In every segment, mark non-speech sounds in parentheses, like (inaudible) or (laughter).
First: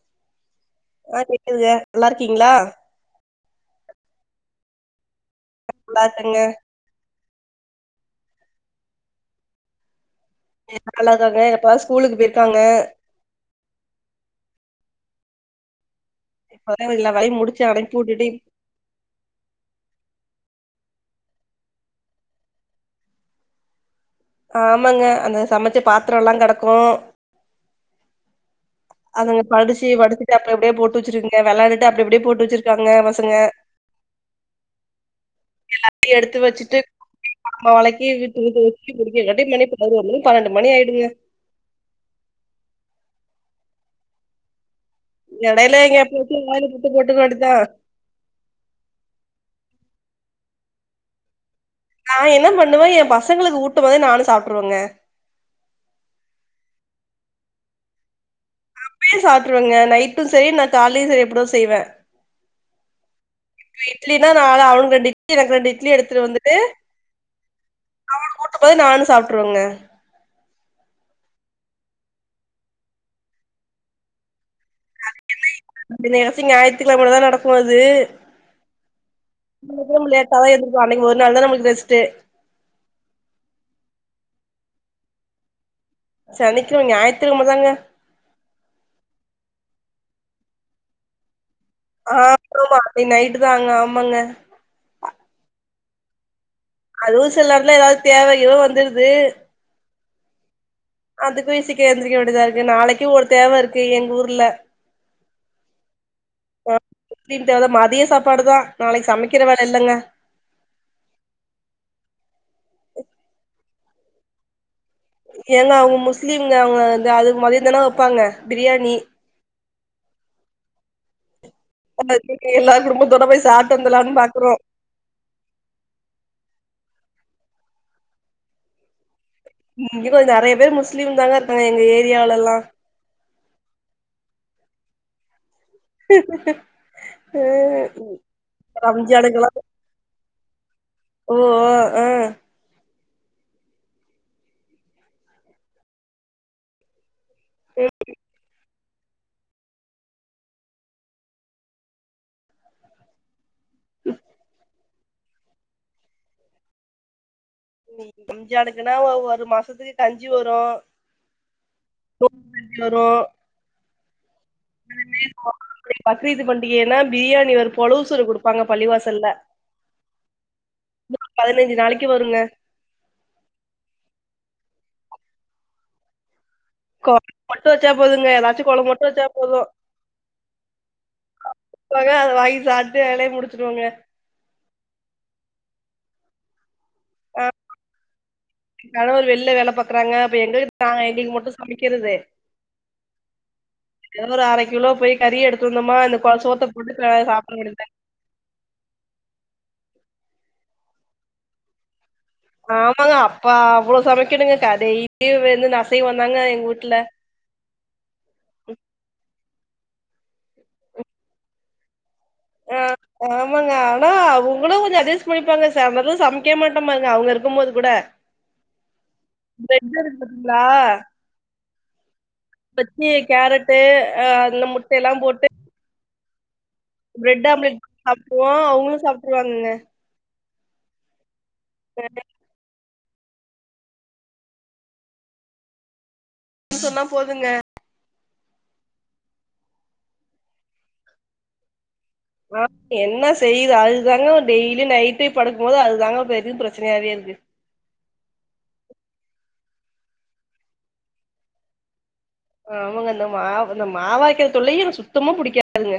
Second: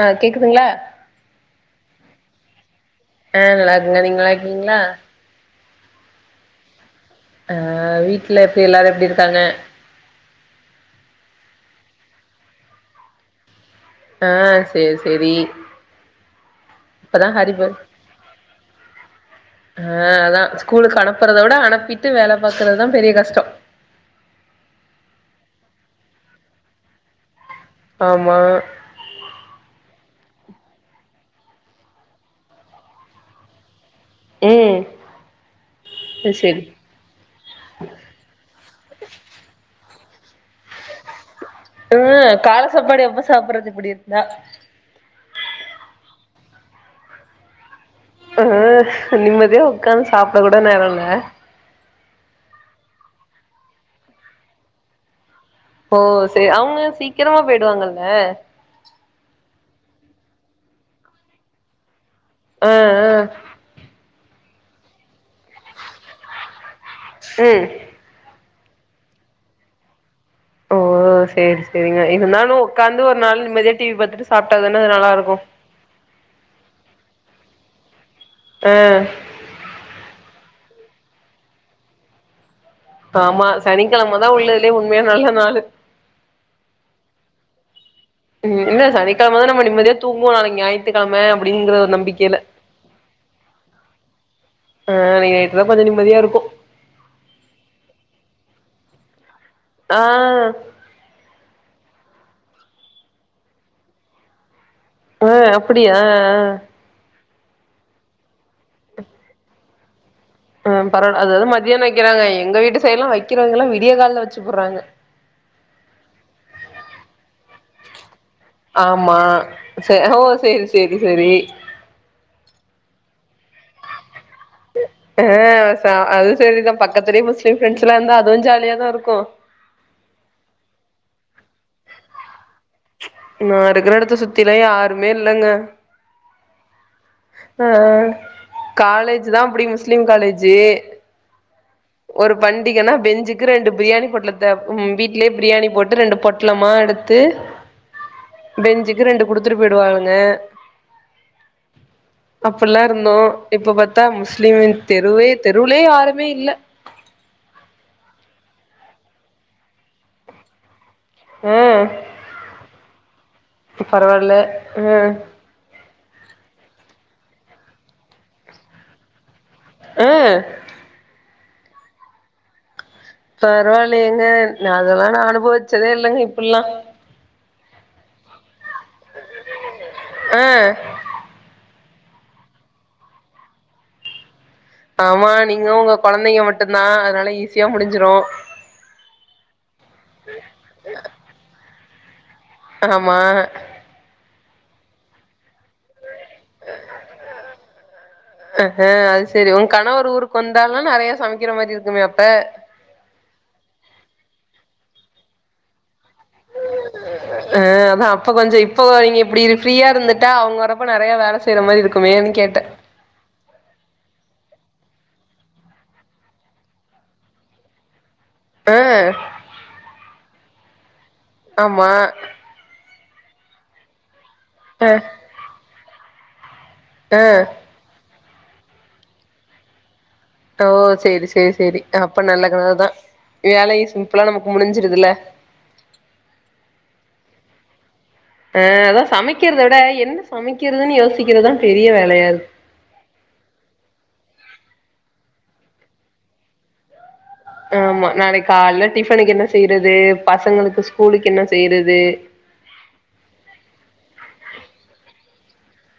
ஆ கேக்குதுங்ளா ஆ கேக்குதுங்க நல்லா இருக்கீங்ளா ஆ நல்லாருக்குங்க நீங்க நல்லாருக்கீங்ளா நல்லாருக்கேங்க ஆ வீட்ல எப்பிடி எல்லாரு எப்டி இருக்காங்க நல்லா தாங்க எப்பா ஸ்கூலுக்கு போயிருக்காங்க ஆ சேரி சேரி இப்பதா எல்லா வேலயு முடிச்சு அனுப்பியுட்டுடு ஆ அதா ஸ்கூலுக்கு அனுப்புறத விட அனுப்பிட்டு வேல பாக்குறதுதா பெரிய கஷ்டோ ஆமாங்க அந்த சமச்ச பாத்ரலா கெடக்கு ஆமா அதுங்க படிச்சி படுத்துட்டு அப்டி அப்டியே போட்டு வச்சிருகுங்க வெளாண்டுட்டு அப்டி அப்டியே போட்டு வச்சிருக்காங்க பசங்க ம் எல்லாத்தியு எடுத்து சேரி வச்சிட்டு சாமா வளைக்கி வீட்டு வீட்டு வச்சு முடிக்ககாட்டி மணி பதினோரு மணி பனண்டு மணி ஆயிடுங்க அ கால சாப்பாடு எப்ப சாப்பிர்றது இப்டி இருந்தா எடைல எங்கியா போத்தி வாயல புட்டு போட்டுக்க வேண்டிதா ஆ நிம்மதியா ஒக்காந்து சாப்ட கூட நேர இல்ல நா என்ன பண்ணுவே ஏம் பசங்களுக்கு ஊட்டும் போதே நானு சாப்டுருவோங்க ஓ சே அவுங்க சீக்கிரமா போய்டுவாங்கல்ல அப்பயே சாப்ட்ருவங்க நைட்டு செரி நா கால்லையு செரி இப்பிடிதா செய்வே ஆ ஆ இப்ப இட்லினா நா அதா அவனுக்கு ரெண்டு இட்லி எனக்கு ரெண்டு இட்லி எடுத்துட்டு வந்துட்டு ம் அவனுக் ஊட்டும் போது நானு சாப்ட்ருவங்க ஓ சேரி சேரிங்க இருந்தாலு ஒக்காந்து ஒரு நாள் நிம்மதியா டிவி பாத்துட்டு சாப்டா தான அது நல்லாருக்கு (unintelligible) ஞாயித்து கிழமதா நடக்கு அது அ (unintelligible) கிழம லேட்டாதா எந்திருப்போ அன்னக்கி ஒரு நாள்தா நமக்கு ரெஸ்டே ஆமா சனிக்கெழமதா உள்ளதுலியே உண்மையா நல்ல நாளு சனிக்கெழ்ம ஞாயித்துகெழமதாங்க ம் இல்ல சனிக்கெழமதான நம்ம நிம்மதியா தூங்குவோ நாளைக் ஞாயித்துக்கெழம அப்படிங்கிற ஆ ப்ரோமா நீ நைட்டுதாங்க ஆமாங்க ஆ அன்னைக் நைட்டுதா கொஞ்ச நிம்மதியாருக்கு அதுவு சிலர்லா ஏதாவது தேவ கீவ வந்துருது ஆ அதுக்கு இ சிக்க எந்திரிக்க வேண்டியதாருக்கு நாளைக்கு ஒரு தேவ இருக்கு எங்கூர்ல அ அப்டியா அ ஆ தின் தேவதா மதிய சாப்பாடுதா நாளைக் சமைக்கிற வேல இல்லங்க ஆ பரவால அதாவது மதியான வக்கிறாங்க எங்க வீட்டு சைட்லா வக்கிறாங்கலா விடிய கால்ல வச்சுபுர்றாங்க ஏங்க அவுங்க முஸ்லீங்க அவுங்க இந்த அதுக் மொதையேத் ஆம்மா சே ஓ சேரி சேரி செரி (unintelligible) எல்லாரு குடும்பத்தோட போய் சாப்ட்டு வந்தல்லான் பாக்கறோ ஆ ச அது செரிதா பக்கத்திலே முஸ்லீம் ப்ரெண்ட்ஸ்லா இந்தா அதுவு ஜாலியதா இருக்கு ம் இங்க கொஞ்ச நெறைய பேர் முஸ்லீம் தாங்க இருக்காங்க எங்க ஏரியால எல்லா நா இருக்கற எடத்த சுத்திலா யாருமே இல்லங்க ஆ காலேஜ்தா ரம்ஜானுக்கெல்லாம் அப்டி முஸ்லிம் காலேஜு ஓ ஆ ஒருப் பண்டிகன்னா பெஞ்சுக்கு ரெண்டு பிரியாணி பொட்லத்த ம் வீட்லே பிரியாணி போட்டு ரெண்டு பொட்லமா எடுத்து சே இ பெஞ்சுக்கு ரெண்டு குடுத்துட்டு போயிடுவாளுங்க அப்பல்லா இருந்தோ இப்ப பாத்தா முஸ்லீமின் தெருவே தெருவுலே யாருமே இல்ல ம் ரம்ஜானுக்குனா ஒ ஒரு மாசத்துக்கு கஞ்சி வரு ஆ (unintelligible) பரவால்ல ஆ பே பக்ரீத்து பண்டிகைனா பிரியாணி ஒரு பொழவுசூறு குடுப்பாங்க பள்ளிவாசல்ல அ பதினஞ்சி நாளைக்கு வருங்க பரவால்லையேங்க நா அதலா நா அனுபவிச்சதே இல்லங்க இப்புல்லா கொழம்பு மட்டு வச்சா போதுங்க ஏதாச்சு கொழம்ப மட்டு வச்சா போது ஆ அழகா அதவாங்கி சாப்புட்டு வேலைய முடிச்சுடுவங்க ஆமா நீங்க உங்க கொழந்தைங்க மட்டுந்தா அதனால ஈஸியா முடிஞ்சிரு எ கணவர் வெளில்ல வேல பாக்குறாங்க அப்ப எங்களுக்கு நாங்க எங்களுக்கு மட்டு சமைக்கிறது ஆமா ஏதோ ஒரு அர கிலோ போய் கறி எடுத்து வந்தோம்மா இந்த க சோத்த போட்டு ஆ சாப்பிட வேண்டியதா ஆ ஆ அது சரி உ கணவரு ஊருக்கு வந்தாலு நெறைய சமைக்கிற மாதிரி இருக்குமே அப்ப ஆமாங்க அப்ப அவ்வளோ சமைக்கணங்க கதைய வந்து அசைவோ தாங்க எங்க வீட்டுல ஆ அதா அப்ப கொஞ்சு இப்போ நீங்க இப்டி ஃப்ரீயா இருந்துட்டா அவங்க வறப்ப நெறைய வேல செய்ற மாரி இருக்குமேன்னு கேட்ட ஆ ஆமாங்க ஆனா அவங்களு கொஞ்சு அட்ஜஸ் பண்ணிப்பாங்க சாம்பது சமைக்கவே மாட்ட பாருங்க அவங்க இருக்கும் மோது கூட ஆ பிரெட் இருந்ததுங்களா ஆமா வெச்சி கேரட்டு அ அந்த அ முட்ட எல்லா போட்டு அ பிரெட் ஆம்லெட் சாப்டுவோ அவங்களு சாப்டுருவாங்கங்க ஓ செரி செரி செரி அப்ப நல்லக் கணவர் தா வேலையு சிம்பிளா நமக்கு முடிஞ்சிருதுல்ல சொன்னா போதுங்க ஆ அதா சமைக்கிறத விட என்ன சமைக்கிறதுன்னு யோசிக்கிறது தா பெரிய வேலையா இருக்கு ஆ என்ன செய்யுது அது தாங்க டெய்லியு நைட் போயி படுக்கும் போது அதுதாங்க பெரிய பிரச்சனையாவே இருக்கு ஆமா நாளிக்கு கால்ல டிஃபனுக்கு என்ன செய்யறது பசங்களுக்கு ஸ்கூலுக்கு என்ன செய்யறது ஆமாங்க அந்த மாவு இந்த மாவரைக்கிற தொல்லையே எனக்கு சுத்தமா புடிக்காதுங்க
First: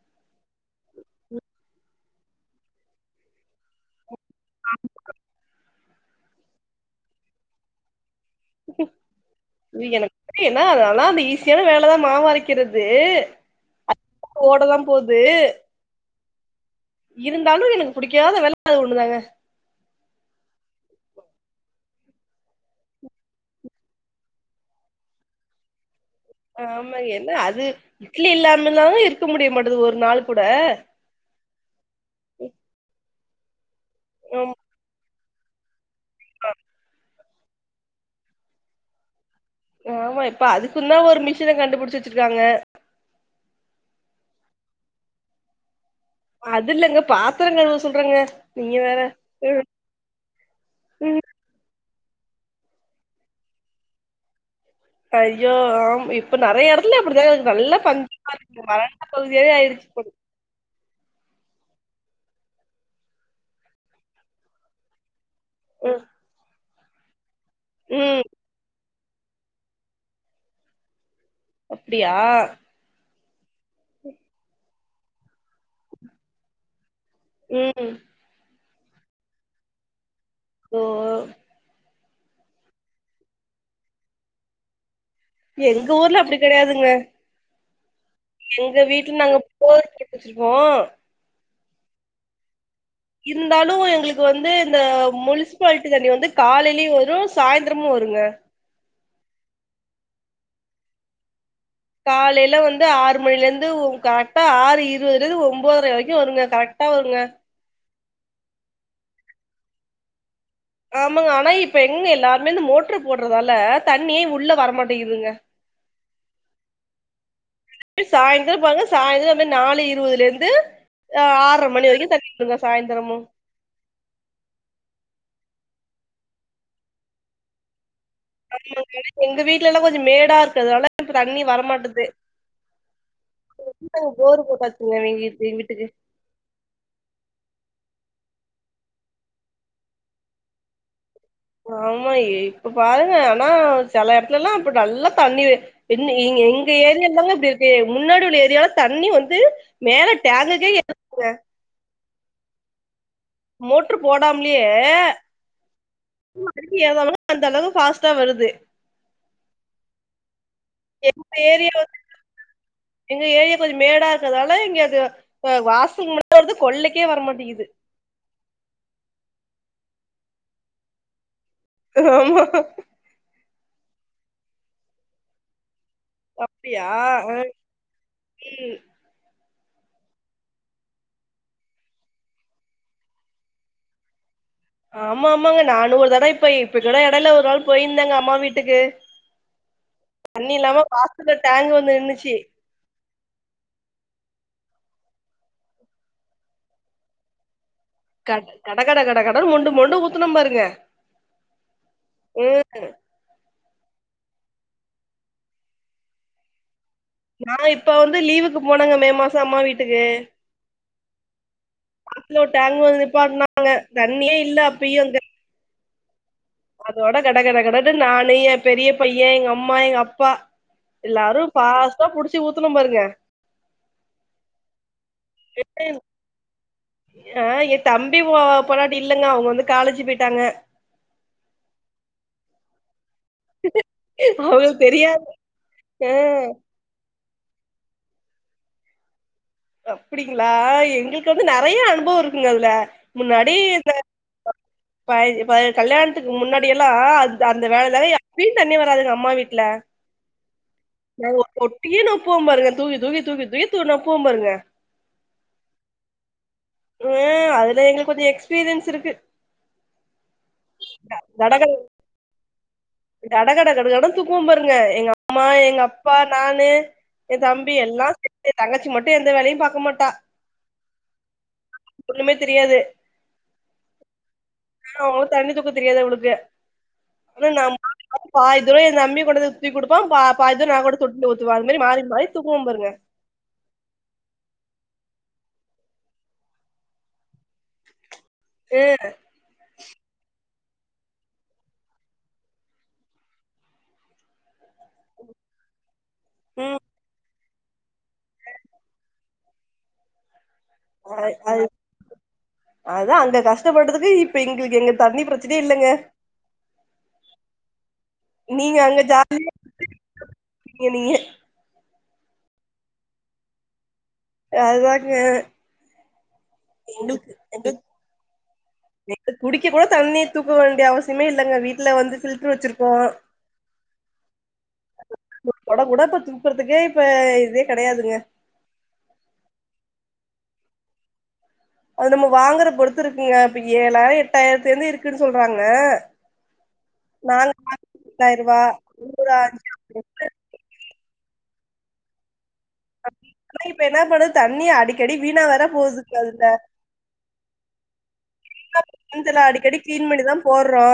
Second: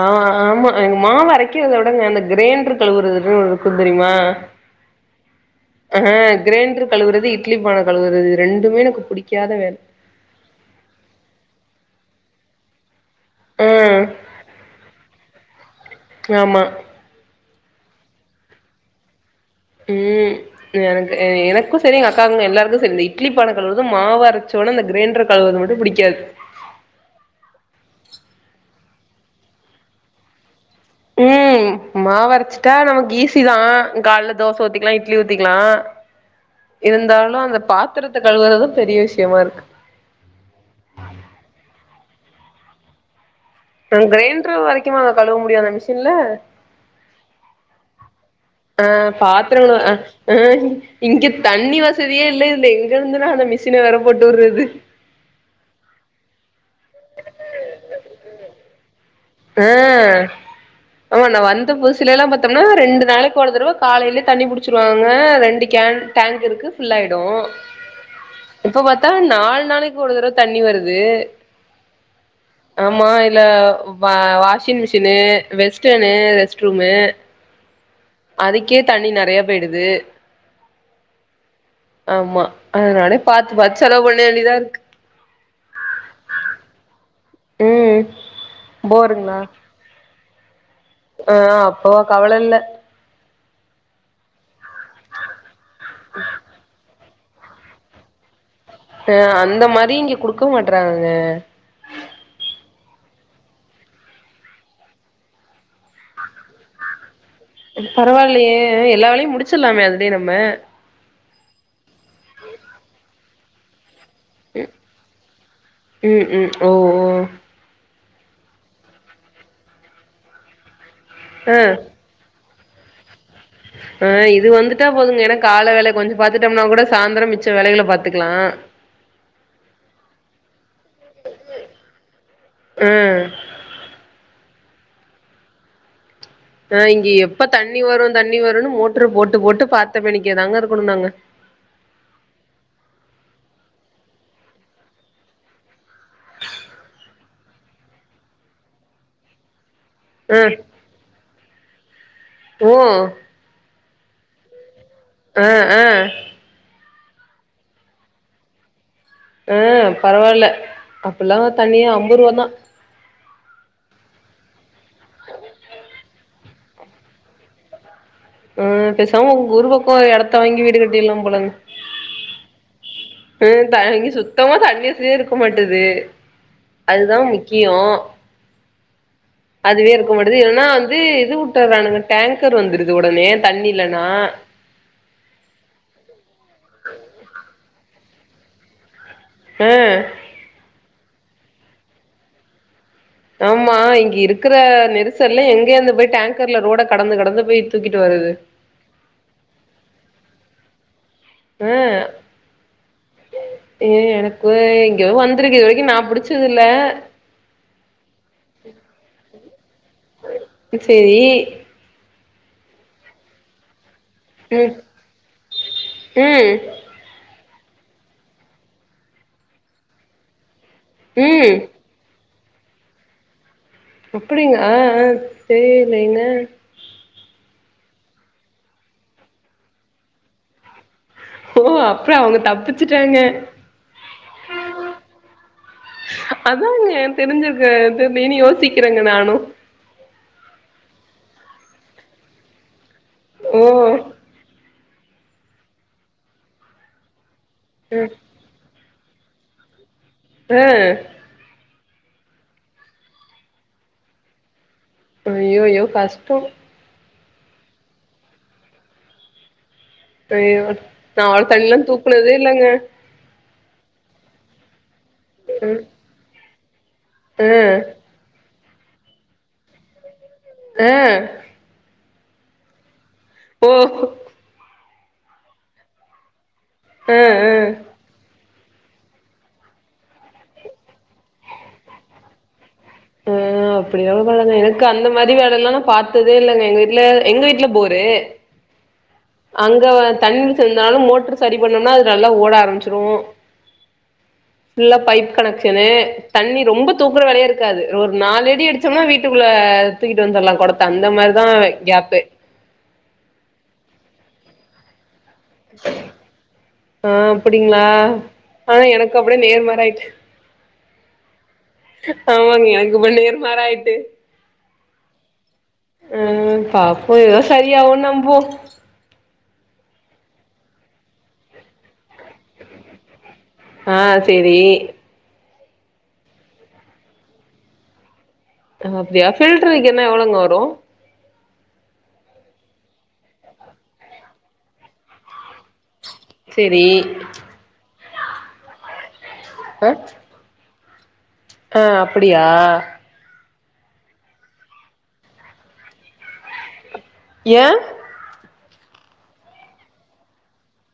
ஆ ஆமா எங்க மாவு அரைக்கிறத விடங்க அந்த கிரேண்டர் கழுவுறதுன்னு இருக்கு தெரியமா ஆ கிரேண்டரு கழுவுறது இ இட்லீ பான கழுவுறது இது ரெண்டுமே எனக்கு புடிக்காத வேல இது எனக்கு என்னா ஆனா அந்த ஈஸியான வேலதா மாவரைக்கிறது ஆ அ ஓட தா போது ஆமா இருந்தாலு எனக்கு புடிக்காத வேல அது ஒண்ணு தாங்க உம் எனக்கு எனக்கு செரி எங்க அக்காவுங்க எல்லாருக்கு செரி இந்த இட்லி பான கழுறது மாவு அரைச்சோன அந்த கிரைண்டரு கழுவுரது மட்டு புடிக்காது ஆமா என்ன அது இட்லி இல்லாமல்லான் இருக்க முடிய மாட்டங்குது ஒரு நாள் கூட உம் மா வரைச்சுட்டா நமக்கு ஈசிதா காலையில ஆம் தோச ஊத்திக்கலா இட்லி ஊத்திக்கலா இருந்தாலு அந்த பாத்திரத்தை கழுவுறதுதா பெரிய விஷியமா இருக்கு ஆமா இப்ப அதுக்குன் தா ஒரு மிஷின கண்டுபுடிச்சு வச்சிருக்காங்க கிரைண்டரு வரைகுமா கழுவ முடியு அந்த மிஷின்ல அது இல்லங்க பாத்திரங்க கழுவ சொல்றங்க நீங்க ஆ வேற பாத்தரங்க கழுவ ஆ அ இங்க தண்ணி வசதியே இல்ல இதுல எங்க இருந்துன்னா அந்த மிஷின வேற போட்டு உடுறது ஐய்யோ ஆ இப்ப நறைய எடத்துல அப்படிதா நல்ல பஞ்சு மாரி இருக்கு பகுதியாவே ஆ ஆயிருச்சு போல ஆமா நா வந்த புதுசில எல்லா பாத்தோம்னா ரெண்டு நாளைக்கு ஒரு தடவ காலையிலயே தண்ணி புடிச்சிருவாங்க ரெண்டு கேன் டேங்க் இருக்கு ஃபுல் ஆயிடு உம் இப்ப பாத்தா நாலு நாளைக்கு ஒரு தடவ தண்ணி வருது அப்படியா ஆமா இதுல washing machine western rest room ம் அதுக்கே தண்ணி நெறையா பேய்டுது ஓ ஆமா அதனாலே பாத்து பாத்து செலவு பண்ணவேண்டியதா இருக்கு எங்க ஊர்ல அப்டி கெடையாதுங்க ம் எங்க வீட்ல போருங்களா நாங்க போர் போட்டு வச்சிருப்போ ஆ அப்போ கவலல்ல இருந்தாலு எங்ளுக்கு வந்து இந்த முனிசிபால்ட்டி தண்ணி வந்து காலைலயு வரு சாய்ந்திரமு வருங்க ஆ அந்த மாரி இங்க குடுக்க மாட்றாங்கங்க காலைல வந்து ஆறு மணில இந்து கரெக்டா ஆறு இருவதுல இருந்து ஒன்பதர வரைக்கு வருங்க கரெக்டா வருங்க பரவால்லையே எல்லாவேலையு முடிச்சிர்லாமே அதுலயே நம்ம ஆமாங்க ஆனா இப்ப எங்க எல்லாருமே இந்த மோட்ரு போடுறதால தண்ணியே உள்ள வரமாட்டேங்குதுங்க ம் ம் ம் ஓ ஓ சாய்ந்தரோ பாருங்க சாய்ந்தரோ வந்து நாலு இருவதுல இருந்து ஆ ஆற்ர மணி வரைக்கு தண்ணி இங்க சாய்ந்தரமு அ இது வந்துட்டா போதுங்க ஏனா கால வேல கொஞ்சோ பாத்துட்டம்னா கூட சாந்துரோ மிச்ச வேலைகள பாத்துக்கலா எங்க வீட்ல எல்லா கொஞ்சோ மேடா இருக்குறதுனால தண்ணி வரமாட்டது ஆ (unintelligible) போரு போட்டா இங்க எ எங் வீட்டுக்கு அ இங்க எப்ப தண்ணி வரு தண்ணி வருன்னு மோட்ரு போட்டு போட்டு பாத்த மேனிக்கே தாங்க இருக்கனு நாங்க ஆமா இப்ப பாருங்க ஆனா செல எடத்துலலா இப்ப நல்லா தண்ணி என் இங் எங்க ஏரியால்ல தாங்க இப்டி இருக்கு முன்னாடி உள்ள ஏரியால தண்ணி வந்து மேல ஆ டங்குக்கே ஏறுதுங்க ஓ மோட்ரு போடாமல்யே அ அ அடிக்க (unintelligible) அந்த அளவு ஃபாஸ்ட்டா வருது அ பரவால்ல எங்க அப்பல்லா ஏரியா தண்ணியே வந்து அம்பரூவா தா எங்க ஏரியா கொஞ்சோ மேடா இருக்கறதால இங்க அது அ வாசிங் முன்ன வருது கொள்ளைக்கே வரமாட்டேகுது ம் பேசாம உங்க ஊரு பக்கோ எடத்த வாங்கி வீடு கட்டிட்லா போலங்க ஆமா ம் தண்ணி சுத்தமா தண்ணி வசதியே இருக்க மாட்டது அப்டியா அதுதா அ முக்கியோ ம் அதுவே இருக்க மாட்டது எல்லா வந்து இது வுட்டுறானுங்க டேங்கர் வந்துரு இது ஒடனே தண்ணி இல்லனா ஆமா ஆமாங்க நானு ஒரு தட இப்ப இப்ப கூட எடைல ஒரு நாள் போயிருந்தங்க அம்மா வீட்டுக்கு அ தண்ணி இல்லாம வாசல்ல டேங்க் வந்து நின்னுச்சு ஆமா இங்க இருக்கிற நெரிசல்ல எங்கேயந்து போய் டேங்கர்ல ரோட கடந்து கடந்து போயி தூக்கிட்டு வருது கட கட கட கட கடன் மோண்டு மோண்டு ஊத்துனம் பாருங்க அ ம் ஏ எனக்கு இங்க வந்துருக்கு இது வரைக்கு நா புடிச்சதுல்ல நா இப்ப வந்து லீவுக்கு போனங்க மே மாசோ அம்மா வீட்டுக்கு சேரி காத்துல ஒரு டேங்க் வந்து நிப்பாட்னாங்க தண்ணியே இல்ல ம் அப்பயு அங்க ம் அதோட கட கட கடன்னு நானு எ பெரிய பைய எங்க அம்மா எங்க அப்பா எல்லாரு ம் ஃபாஸ்டா புடிச்சி ஊத்துனம் பாருங்க அப்படிங் ஆ ஆ தெரியலையேங்க. ஆ எ தம்பி ஒ பொண்டாட்டி இல்லங்க அவுங்க வந்து காலேஜி போயிட்டாங்க. ஓ அப்பற அவங்க தப்பிச்சுட்டாங்க உங்களுக் தெரியாது ஆ தெரிஞ்சுக்குற (unintelligible) யோசிக்கறங்க நானு அப்டிங்களா எங்களுக்கு வந்து நறைய அனுபவோ இருக்குங்க அதுல முன்னாடி ஓ இந்த பய் பய கல்யாணத்துக்கு முன்னாடி எல்லா ல அந்த வேலை ஆ (inaudible) ஃபிரீ தண்ணி வராதுங்க அம்மா வீட்ல அ அ ஒர் பொட்டியே நப்புவாம் பாருங்க தூக்கி தூக்கி தூக்கி தூக்கி து நப்புவாம் பாருங்க. அய்யொய்யோ கஷ்டோ. அ அதுல எங்குளுக்கு கொஞ்சோ எக்ஸ்பீரியன்ஸ் இருக்கு. அய்யோ நா அவ்ள் கட தண்ணில்லா தூக்குனதே இல்லங்க. கட கட கட கடன் தூக்குவம் பாருங்க எங்க அம்மா எங்க அப்பா நானு. எந் ஆ ஆ தம்பி எல்லா (inaudible) தங்கச்சி மட்டு எந்த வேலையும் பாக்க மாட்டா. அ. (inaudible) ஒண்ணுமே தெரியாது. ஓ ஹொ‌. ஆஅவ தண்ணி தூக்க தெரியாது அவளுக்கு ஹ நம் பாதி தூர என் தம்பி கொண்டு வந்து தூக்கி குடுப்பா பாதி தூரம் நா கொண்டு தொட்டில ஊத்துவ அது மாரி மாரி தூக்குவ பாருங்க அப்படியே வளந்தவதாங் க எனக்கு அந்த மாதிரி வேலைல்லா நா பாத்ததே இல்லங்க எங்க வீட்ல எங்க வீட்ல போரு அ அங்க தண்ணி (unintelligible) மோட்டரு சரி பண்ணோம்னா அது நல்லா ஓட ஆரம்பச்சிரு ஃபுல்லா பைப் கனெக்சனு தண்ணி ம் ரொம்ப தூக்குற வேலையே இருக்காது ஒரு நாலு அடி அடிச்சோம்னா வீட்டுக்குள்ள தூக்கிட்டு வந்துர்லா இப்ப அந்த அ மாரிதா அது கேப்பே அதா அங்க கஷ்டப்பட்டதுக்கு இப்ப எங்களுக்கு எங்க தண்ணி பிரச் அ அப்டிங்ளா ஆனா எனக்கு அப்படியே நேர் மாறா ஆய்ட்டு குனிய ஆமாங்க எனக்கு இப்ப நேருமாறாயிட்டு அதுதாங்க ம் பாப்போ எங்களுக்கு ஏதோ எங்களுக்கு சரியாகுன் நம்புவோ குடிக்க கூட தண்ணிய தூக்க வேண்டிய அவசியமே இல்லங்க வீட்டுல வந்து பில்ட் கிர் வச்சிருக்கோ ஆ சேரி ம் கொடம் கூட தூக்குறதுக்கே இப்ப இதே கெடையாதுங்க அ அப்டியா பில்டர் வைக்கன்னா எவ்ளோங்க வரு அது நம்ம வாங்குற பொறுத்து இருக்குங்க இப்ப ஏழாயிரம் எட்டாயிரத்துல இருந்து இருக்குன் சொல்றாங்க செரி அ (inaudible) ஆ அப்பிடியா அப்டி இப்டி இப்ப என்ன பண்ணுது தண்ணி அடிக்கடி வீணா வேர போதுங்க அதுல ஏன் (inaudible) அடிக்கடி கிளீன் பண்ணிதா போட்றோ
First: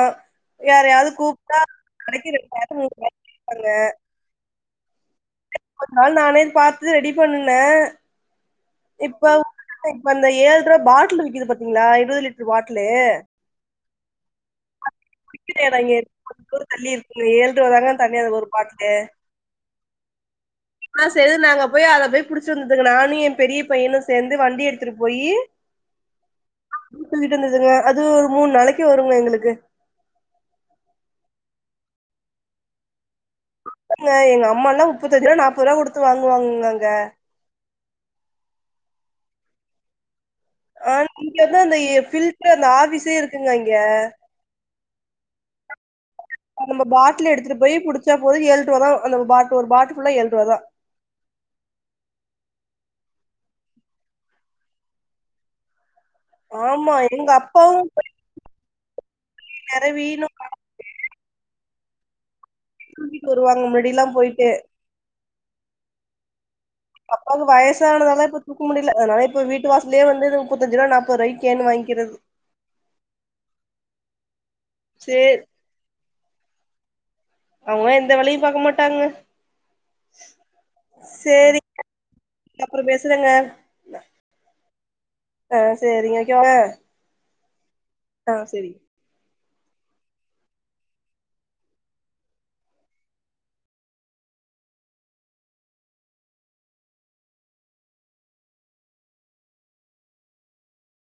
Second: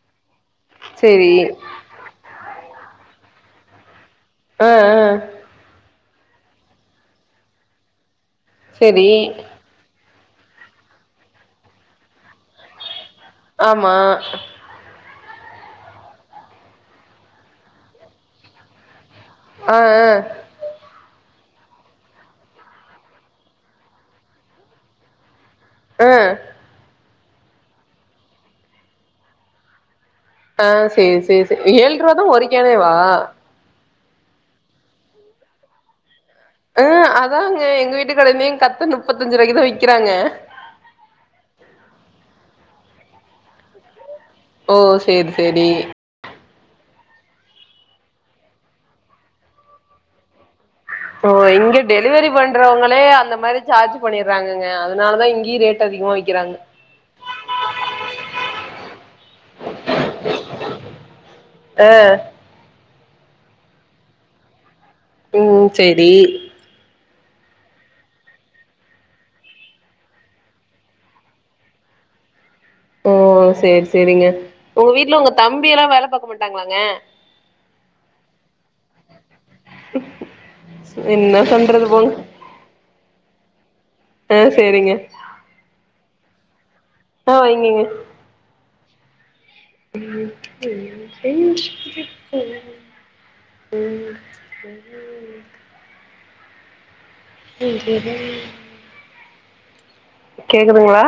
யாரையாவ்து சேரி கூப்ட்டா. அடிக்கி ரெண்டாயிரொ மூவாயிரங் கேப்பாங்க. அ அ அதுனால் நானே பாத்து ரெடி பண்ணுனே. சேரி இப்ப இப்ப அந்த ஏழ்ருவா பாட்லு விக்குது பாத்திங்ளா இருவது லிட்ரு பாட்லு. ஆமா. (inaudible) எடோ இங்க இரு (inaudible) தூரோ தள்ளி இருக்குங்க ஏழ்ருவாதாங்க அந்த தண்ணி அது ஒரு பாட்லு. அ அ. (inaudible) ன்னா சேது நாங்க போய் அத போய் புடிச்சு வந்ததுங்க நானு எம் பெரிய பையனு சேந்து வண்டி எடுத்துட்டு போயி அ. (inaudible) வந்ததுங்க அது ஒரு மூண் நாளைக்கு வருங்க எங்குளுக்கு. ஆ சே சே சே ஏழ்ருவாதா ஒரு கேனேவா? (inaudible) எங்க அம்மால்லா முப்பத்தஞ்சு ரூபா நாப்பது ரூபா குடுத்து வாங்குவாங்கங்க அங்க ஆமாங்க எங்க வீட்டு (unintelligible) கத்து முப்பத்தஞ்சு ரூபாய்க்கி தா விக்கிறாங்க ஆ இங்க வந்து அந்த ஃபில்டர் அந்த ஆபீஸே இருக்குங்க இங்க ஓ சேர் சேரி. நம்ப பாட்லு எடுத்துட்டு போயி புடிச்சா போது ஏழ்ருவாதா அந்த பாட் ஒரு பாட்லு ஃபுல்லா ஏழ்ருவாதா. ஓ இங்க டெலிவரி பண்றவங்களே அந்த மாரி சார்ஜ் பண்ணிர்றாங்கங்க. அதுனாலதா இங்கியு ரேட் அதிகமா வி ஆமா எங்க அப்பாவு போயி நெர வீணு அ. தூக்கிட்டு வருவாங்க முன்னடியெல்லாம் போயிட்டு. ம் சேரி. அப்பாவுக்கு வயசானதால இப்ப தூக்க முடில அதனால இப்ப வீட்டு வாசல்லியே வந்து இது முப்பத்தஞ்சுருவா நாப்புருவாய்க் கேனு வாய்ங்கிறது. (inaudible) ஓ சேர் சேரிங்க உங்க வீட்ல உங்க சேர் தம்பி எல்லா வேல பாக்க மாட்டாங்களாங்க? அவுங்களா எந்த வேலயு பாக்க மாட்டாங்க. என்ன சேரி (inaudible) பண்றது போங்க அப்புற பேசுறங்க நா ஆ சேரிங்க. ஆ சேரிங்க. வெக்கவாங்க? ஆ வெய்ங்கங்க. ஆ செரிங்க. உம் ம் உஹம் உக கேக்குதுங்ளா?